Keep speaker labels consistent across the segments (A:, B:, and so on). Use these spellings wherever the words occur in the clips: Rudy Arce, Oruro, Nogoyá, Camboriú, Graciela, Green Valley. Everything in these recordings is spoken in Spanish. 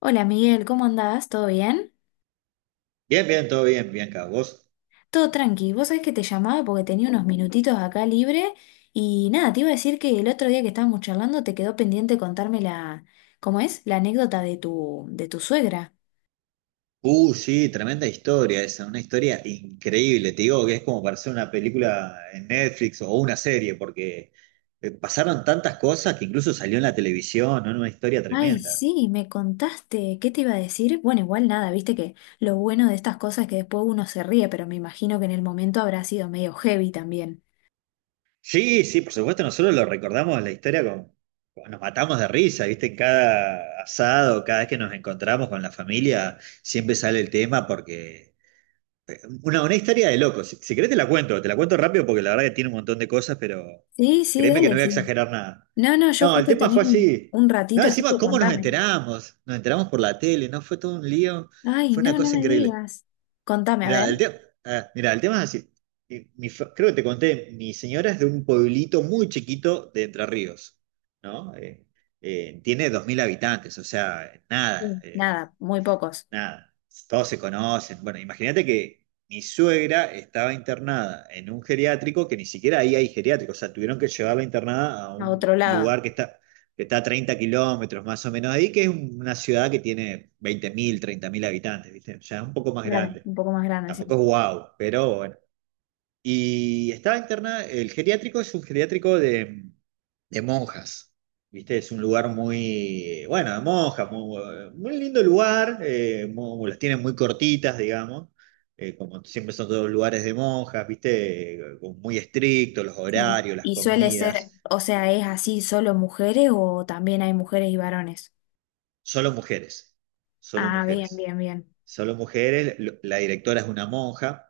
A: Hola, Miguel, ¿cómo andás? ¿Todo bien?
B: Bien, bien, todo bien, Bianca. ¿Vos?
A: Todo tranqui. Vos sabés que te llamaba porque tenía unos minutitos acá libre y nada, te iba a decir que el otro día que estábamos charlando te quedó pendiente contarme ¿cómo es? La anécdota de tu suegra.
B: Sí, tremenda historia esa, una historia increíble. Te digo que es como para hacer una película en Netflix o una serie, porque pasaron tantas cosas que incluso salió en la televisión, ¿no? Una historia
A: Ay,
B: tremenda.
A: sí, me contaste. ¿Qué te iba a decir? Bueno, igual nada, viste que lo bueno de estas cosas es que después uno se ríe, pero me imagino que en el momento habrá sido medio heavy también.
B: Sí, sí, por supuesto, nosotros lo recordamos la historia nos matamos de risa, ¿viste? En cada asado, cada vez que nos encontramos con la familia, siempre sale el tema porque una historia de locos. Si querés te la cuento rápido porque la verdad que tiene un montón de cosas, pero
A: Sí, sí,
B: créeme que no
A: dale,
B: voy a
A: sí.
B: exagerar nada.
A: No, no, yo
B: No, el
A: justo
B: tema
A: tenía
B: fue
A: un,
B: así.
A: un
B: No,
A: ratito, así
B: encima,
A: que
B: ¿cómo nos
A: contame.
B: enteramos? Nos enteramos por la tele, ¿no? Fue todo un lío,
A: Ay,
B: fue una
A: no, no
B: cosa
A: me
B: increíble.
A: digas. Contame, a ver.
B: Mira, el tema, mira, el tema es así. Y creo que te conté, mi señora es de un pueblito muy chiquito de Entre Ríos, ¿no? Tiene 2.000 habitantes, o sea, nada.
A: Sí.
B: eh,
A: Nada, muy pocos.
B: nada, todos se conocen. Bueno, imagínate que mi suegra estaba internada en un geriátrico que ni siquiera ahí hay geriátrico, o sea, tuvieron que llevarla internada a
A: A
B: un
A: otro lado,
B: lugar que está a 30 kilómetros más o menos de ahí, que es una ciudad que tiene veinte mil 30.000 habitantes, ¿viste? Ya es un poco más
A: claro,
B: grande.
A: un poco más grande, sí.
B: Tampoco es guau, pero bueno. Y estaba internada, el geriátrico es un geriátrico de monjas. ¿Viste? Es un lugar muy, bueno, de monjas, muy, muy lindo lugar, las tienen muy cortitas, digamos, como siempre son todos lugares de monjas, ¿viste? Como muy estrictos, los
A: Sí.
B: horarios, las
A: Y suele ser,
B: comidas,
A: o sea, ¿es así solo mujeres o también hay mujeres y varones?
B: solo mujeres, solo
A: Ah, bien,
B: mujeres,
A: bien, bien.
B: solo mujeres, la directora es una monja.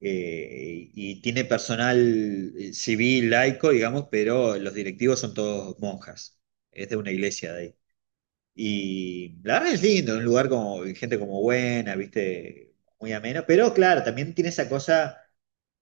B: Y tiene personal civil, laico, digamos, pero los directivos son todos monjas. Es de una iglesia de ahí. Y la verdad es lindo, un lugar como gente como buena, viste, muy ameno, pero claro, también tiene esa cosa,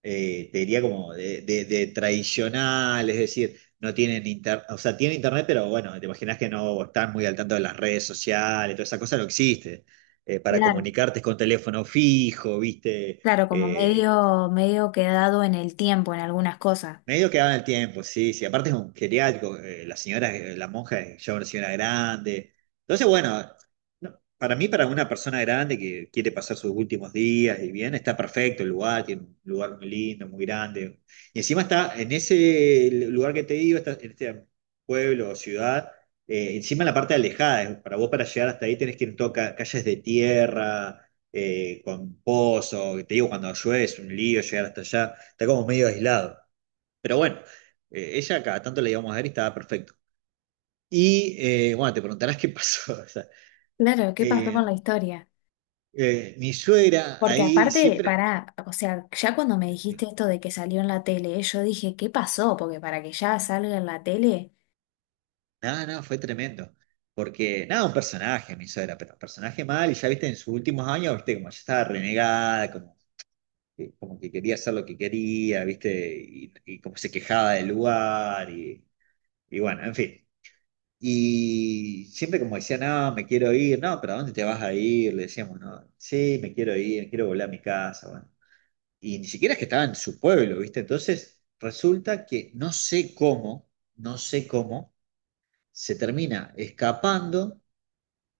B: te diría como de, de tradicional, es decir, no tienen internet, o sea, tienen internet, pero bueno, te imaginas que no están muy al tanto de las redes sociales, toda esa cosa no existe. Para
A: Claro,
B: comunicarte es con teléfono fijo, viste,
A: claro, como
B: Eh,
A: medio, medio quedado en el tiempo en algunas cosas.
B: Medio que en el tiempo, sí, sí. Aparte es un geriátrico, la señora, la monja es ya una señora grande. Entonces, bueno, no, para mí, para una persona grande que quiere pasar sus últimos días y bien, está perfecto el lugar, tiene un lugar muy lindo, muy grande. Y encima está en ese lugar que te digo, está en este pueblo o ciudad, encima en la parte alejada. Para vos, para llegar hasta ahí, tenés que ir en todo calles de tierra. Con pozo, que te digo, cuando llueve es un lío llegar hasta allá, está como medio aislado. Pero bueno, ella cada tanto la íbamos a ver y estaba perfecto. Y bueno, te preguntarás qué pasó. O sea,
A: Claro, ¿qué pasó con
B: eh,
A: la historia?
B: mi suegra
A: Porque
B: ahí
A: aparte,
B: siempre.
A: pará, o sea, ya cuando me
B: Sí,
A: dijiste esto de que salió en la tele, yo dije, ¿qué pasó? Porque para que ya salga en la tele.
B: nada, nada, fue tremendo. Porque, nada, un personaje, mi suegra, pero un personaje mal. Y ya viste, en sus últimos años, viste, como ya estaba renegada, como, como que quería hacer lo que quería, viste, y como se quejaba del lugar. Y bueno, en fin. Y siempre como decía, no, me quiero ir, no, pero ¿a dónde te vas a ir? Le decíamos, no, sí, me quiero ir, me quiero volver a mi casa, bueno. Y ni siquiera es que estaba en su pueblo, ¿viste? Entonces, resulta que no sé cómo, se termina escapando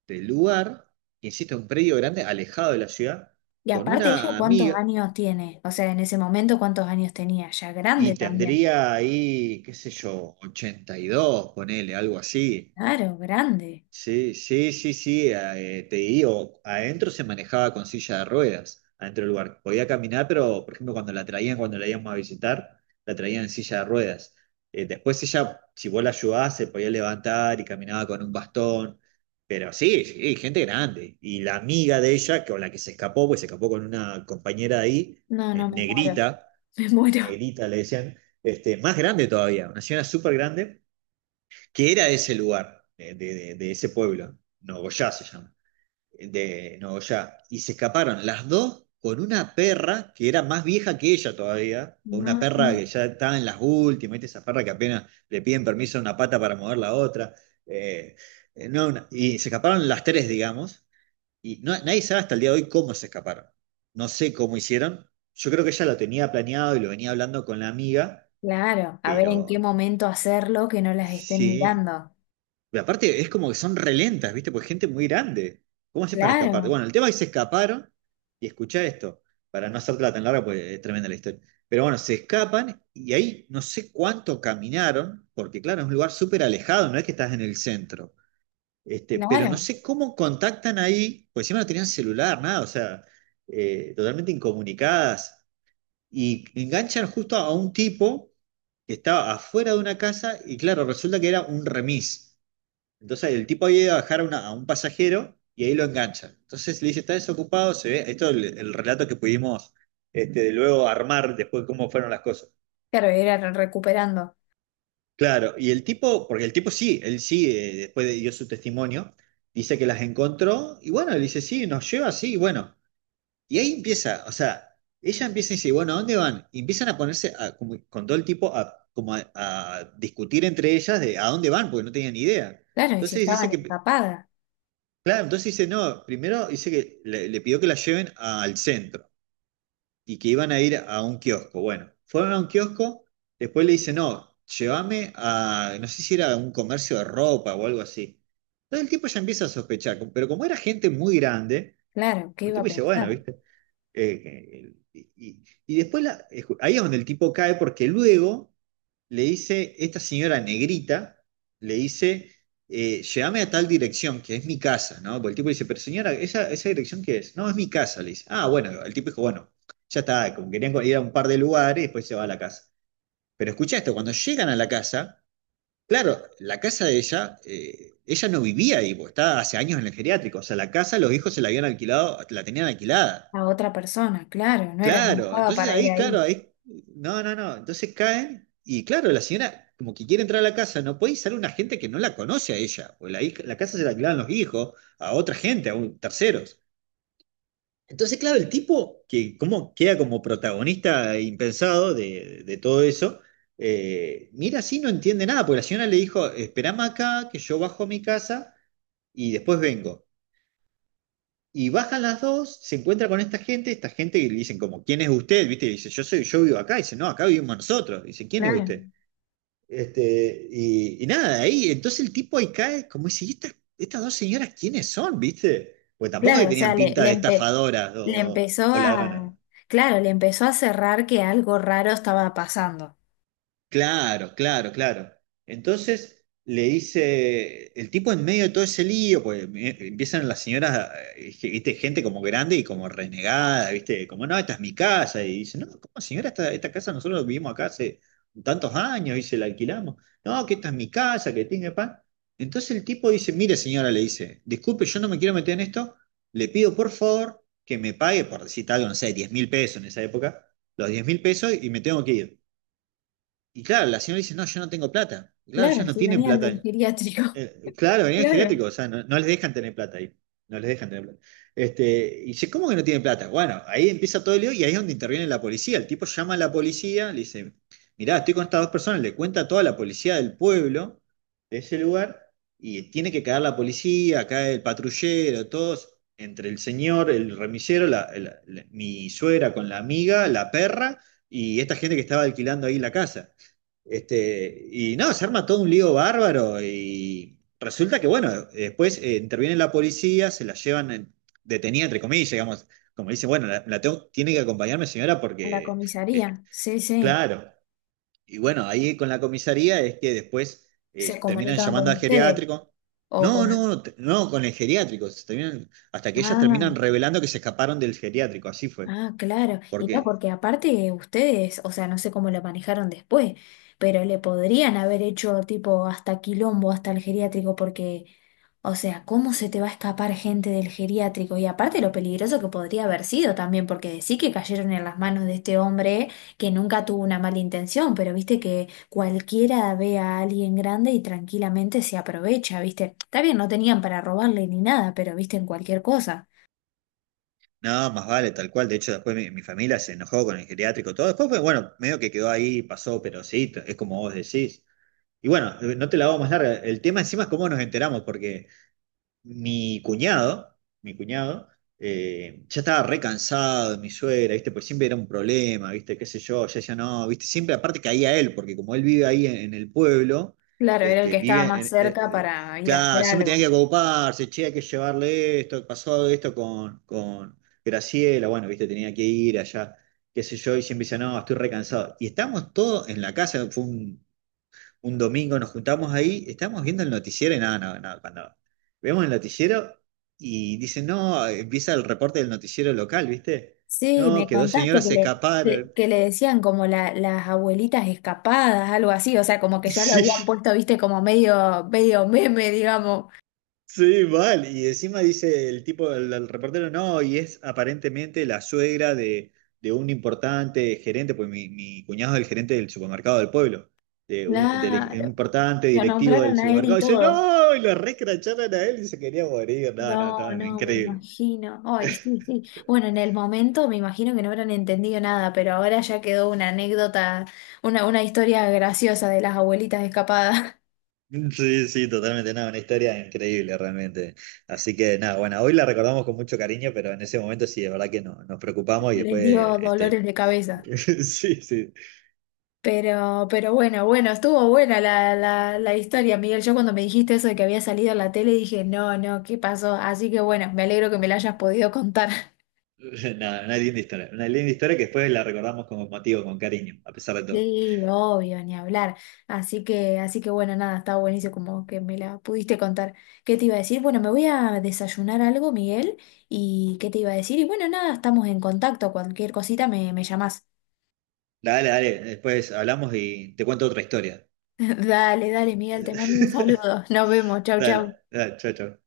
B: del lugar, que insisto, un predio grande, alejado de la ciudad,
A: Y
B: con
A: aparte ella,
B: una
A: ¿cuántos
B: amiga,
A: años tiene? O sea, en ese momento, ¿cuántos años tenía? Ya grande
B: y
A: también.
B: tendría ahí, qué sé yo, 82 ponele, algo así.
A: Claro, grande.
B: Sí, sí, sí, sí, te digo, adentro se manejaba con silla de ruedas, adentro del lugar. Podía caminar, pero por ejemplo cuando la traían, cuando la íbamos a visitar, la traían en silla de ruedas. Después ella, si vos la ayudabas, se podía levantar y caminaba con un bastón, pero sí, sí, gente grande. Y la amiga de ella, con la que se escapó, pues se escapó con una compañera de ahí,
A: No,
B: eh,
A: no, me muero.
B: negrita,
A: Me muero.
B: negrita le decían, este, más grande todavía, una señora súper grande que era ese lugar, de, de ese pueblo, Nogoyá se llama, de Nogoyá, y se escaparon las dos con una perra que era más vieja que ella todavía, con una
A: No,
B: perra
A: no.
B: que ya estaba en las últimas, ¿viste? Esa perra que apenas le piden permiso a una pata para mover la otra, eh, no, y se escaparon las tres, digamos, y nadie sabe hasta el día de hoy cómo se escaparon, no sé cómo hicieron, yo creo que ella lo tenía planeado y lo venía hablando con la amiga,
A: Claro, a ver en qué
B: pero
A: momento hacerlo que no las estén
B: sí.
A: mirando.
B: Y aparte es como que son relentas, ¿viste? Porque es gente muy grande. ¿Cómo haces para escapar?
A: Claro,
B: Bueno, el tema es que se escaparon y escuchá esto, para no hacértela tan larga, porque es tremenda la historia. Pero bueno, se escapan y ahí no sé cuánto caminaron, porque claro, es un lugar súper alejado, no es que estás en el centro. Este, pero no
A: claro.
B: sé cómo contactan ahí, porque encima no tenían celular, nada, o sea, totalmente incomunicadas. Y enganchan justo a un tipo que estaba afuera de una casa y claro, resulta que era un remis. Entonces el tipo había ido a dejar a a un pasajero y ahí lo engancha. Entonces le dice, está desocupado, se ve, esto es el relato que pudimos este, luego armar después de cómo fueron las cosas.
A: Claro, era recuperando.
B: Claro, y el tipo, porque el tipo sí, él sí, dio su testimonio, dice que las encontró y bueno, le dice, sí, nos lleva, sí, y bueno. Y ahí empieza, o sea, ella empieza y dice, bueno, ¿a dónde van? Y empiezan a ponerse, con todo el tipo, a discutir entre ellas de a dónde van, porque no tenían ni idea.
A: Claro, y si
B: Entonces dice
A: estaban
B: que
A: escapadas.
B: Claro, entonces dice, no, primero dice que le pidió que la lleven al centro y que iban a ir a un kiosco. Bueno, fueron a un kiosco, después le dice, no, llévame a, no sé si era un comercio de ropa o algo así. Entonces el tipo ya empieza a sospechar, pero como era gente muy grande,
A: Claro, ¿qué
B: el
A: iba
B: tipo
A: a
B: dice,
A: pensar?
B: bueno, ¿viste? Y después la- ahí es donde el tipo cae porque luego le dice, esta señora negrita, le dice, llévame a tal dirección, que es mi casa, ¿no? Porque el tipo le dice, pero señora, ¿esa dirección qué es? No, es mi casa, le dice. Ah, bueno, el tipo dijo, bueno, ya está, como querían ir a un par de lugares después se va a la casa. Pero escucha esto, cuando llegan a la casa, claro, la casa de ella, ella no vivía ahí, porque estaba hace años en el geriátrico, o sea, la casa los hijos se la habían alquilado, la tenían alquilada.
A: A otra persona, claro, no era, no
B: Claro,
A: estaba
B: entonces
A: para ir
B: ahí, claro,
A: ahí.
B: ahí, no, no, no, entonces caen y claro, la señora como que quiere entrar a la casa, no puede usar una gente que no la conoce a ella, o la, la casa se la alquilaban los hijos, a otra gente, a terceros. Entonces, claro, el tipo que como, queda como protagonista impensado de todo eso, mira así, no entiende nada, porque la señora le dijo, esperame acá, que yo bajo a mi casa y después vengo. Y bajan las dos, se encuentra con esta gente que le dicen como, ¿quién es usted? ¿Viste? Y dice, yo soy, yo vivo acá. Y dice, no, acá vivimos nosotros. Y dice, ¿quién es usted?
A: Claro.
B: Este, y nada, ahí, entonces el tipo ahí cae como dice, ¿y estas, estas dos señoras quiénes son? ¿Viste? Pues tampoco es que
A: Claro, o sea,
B: tenían pinta de estafadoras
A: le
B: o,
A: empezó
B: o ladronas.
A: claro, le empezó a cerrar que algo raro estaba pasando.
B: Claro, claro, claro. Entonces le dice, el tipo en medio de todo ese lío, pues empiezan las señoras, viste, gente como grande y como renegada, viste, como no, esta es mi casa, y dice, no, ¿cómo señora, esta casa nosotros vivimos acá hace tantos años, y se la alquilamos, no, que esta es mi casa, que tiene pan. Entonces el tipo dice, mire señora, le dice, disculpe, yo no me quiero meter en esto, le pido por favor que me pague, por decir algo, no sé, $10.000 en esa época, los $10.000 y me tengo que ir. Y claro, la señora dice, no, yo no tengo plata. Y claro, ellos
A: Claro,
B: no
A: sí,
B: tienen
A: venían del
B: plata.
A: geriátrico.
B: Claro, venían
A: Claro,
B: geriátricos, o sea, no, no les dejan tener plata ahí. No les dejan tener plata. Este, y dice, ¿cómo que no tienen plata? Bueno, ahí empieza todo el lío y ahí es donde interviene la policía. El tipo llama a la policía, le dice, mirá, estoy con estas dos personas, le cuenta a toda la policía del pueblo, de ese lugar, y tiene que caer la policía, cae el patrullero, todos, entre el señor, el remisero, mi suegra con la amiga, la perra, y esta gente que estaba alquilando ahí la casa. Este, y no, se arma todo un lío bárbaro y resulta que, bueno, después interviene la policía, se la llevan detenida, entre comillas, digamos, como dice, bueno, tiene que acompañarme señora
A: a la
B: porque, eh,
A: comisaría, sí, sí,
B: claro, y bueno, ahí con la comisaría es que después
A: se
B: terminan
A: comunican
B: llamando
A: con
B: al
A: ustedes
B: geriátrico.
A: o
B: No,
A: con...
B: no, no, con el geriátrico, se terminan, hasta que ellas terminan
A: Ah.
B: revelando que se escaparon del geriátrico, así fue.
A: Ah, claro. Y no,
B: Porque
A: porque aparte ustedes, o sea, no sé cómo lo manejaron después, pero le podrían haber hecho tipo hasta quilombo, hasta el geriátrico, porque, o sea, ¿cómo se te va a escapar gente del geriátrico? Y aparte lo peligroso que podría haber sido también, porque decir que cayeron en las manos de este hombre que nunca tuvo una mala intención, pero viste que cualquiera ve a alguien grande y tranquilamente se aprovecha, viste. Está bien, no tenían para robarle ni nada, pero viste en cualquier cosa.
B: no, más vale, tal cual. De hecho, después mi familia se enojó con el geriátrico, todo. Después, fue, bueno, medio que quedó ahí, pasó, pero sí, es como vos decís. Y bueno, no te la hago más larga. El tema encima es cómo nos enteramos, porque mi cuñado, ya estaba re cansado de mi suegra, ¿viste? Pues siempre era un problema, ¿viste? Qué sé yo, ya no, ¿viste? Siempre aparte caía él, porque como él vive ahí en el pueblo,
A: Claro, era el
B: este,
A: que estaba
B: vive en,
A: más cerca para ir a hacer
B: claro, siempre
A: algo.
B: tenía que ocuparse, che, hay que llevarle esto, pasó esto con Graciela, bueno, ¿viste? Tenía que ir allá, qué sé yo, y siempre decía, no, estoy re cansado. Y estamos todos en la casa, fue un domingo nos juntamos ahí, estábamos viendo el noticiero y nada, no, no, cuando vemos el noticiero y dicen, no, empieza el reporte del noticiero local, ¿viste?
A: Sí,
B: No,
A: me
B: que dos
A: contaste
B: señoras
A: que
B: se escaparon.
A: que le decían como las abuelitas escapadas, algo así, o sea, como que ya lo habían
B: Sí,
A: puesto, viste, como medio, medio meme, digamos.
B: sí, mal. Y encima dice el tipo, el reportero, no, y es aparentemente la suegra de un importante gerente, pues mi cuñado es el gerente del supermercado del pueblo. Un
A: Claro,
B: importante
A: lo
B: directivo del
A: nombraron a él y
B: supermercado, y dice,
A: todo.
B: no, y lo recracharon a él y se quería morir, no, no,
A: No,
B: no,
A: no, me
B: increíble.
A: imagino. Ay, sí, sí. Bueno, en el momento me imagino que no habrán entendido nada, pero ahora ya quedó una anécdota, una historia graciosa de las abuelitas escapadas.
B: Sí, sí, totalmente, nada, una historia increíble realmente. Así que nada, bueno, hoy la recordamos con mucho cariño, pero en ese momento sí, es verdad que no, nos preocupamos y
A: Les
B: después,
A: dio
B: este,
A: dolores de cabeza.
B: sí, sí,
A: Pero bueno, bueno, estuvo buena la historia, Miguel. Yo cuando me dijiste eso de que había salido en la tele dije, no, no, ¿qué pasó? Así que bueno, me alegro que me la hayas podido contar.
B: nada, una linda historia que después la recordamos con motivo, con cariño, a pesar de todo.
A: Sí, obvio, ni hablar. Así que bueno, nada, estaba buenísimo como que me la pudiste contar. ¿Qué te iba a decir? Bueno, me voy a desayunar algo, Miguel. ¿Y qué te iba a decir? Y bueno, nada, estamos en contacto. Cualquier cosita me llamás.
B: Dale, dale, después hablamos y te cuento otra historia.
A: Dale, dale, Miguel, te mando un saludo. Nos vemos. Chau,
B: Dale,
A: chau.
B: dale, chao, chao.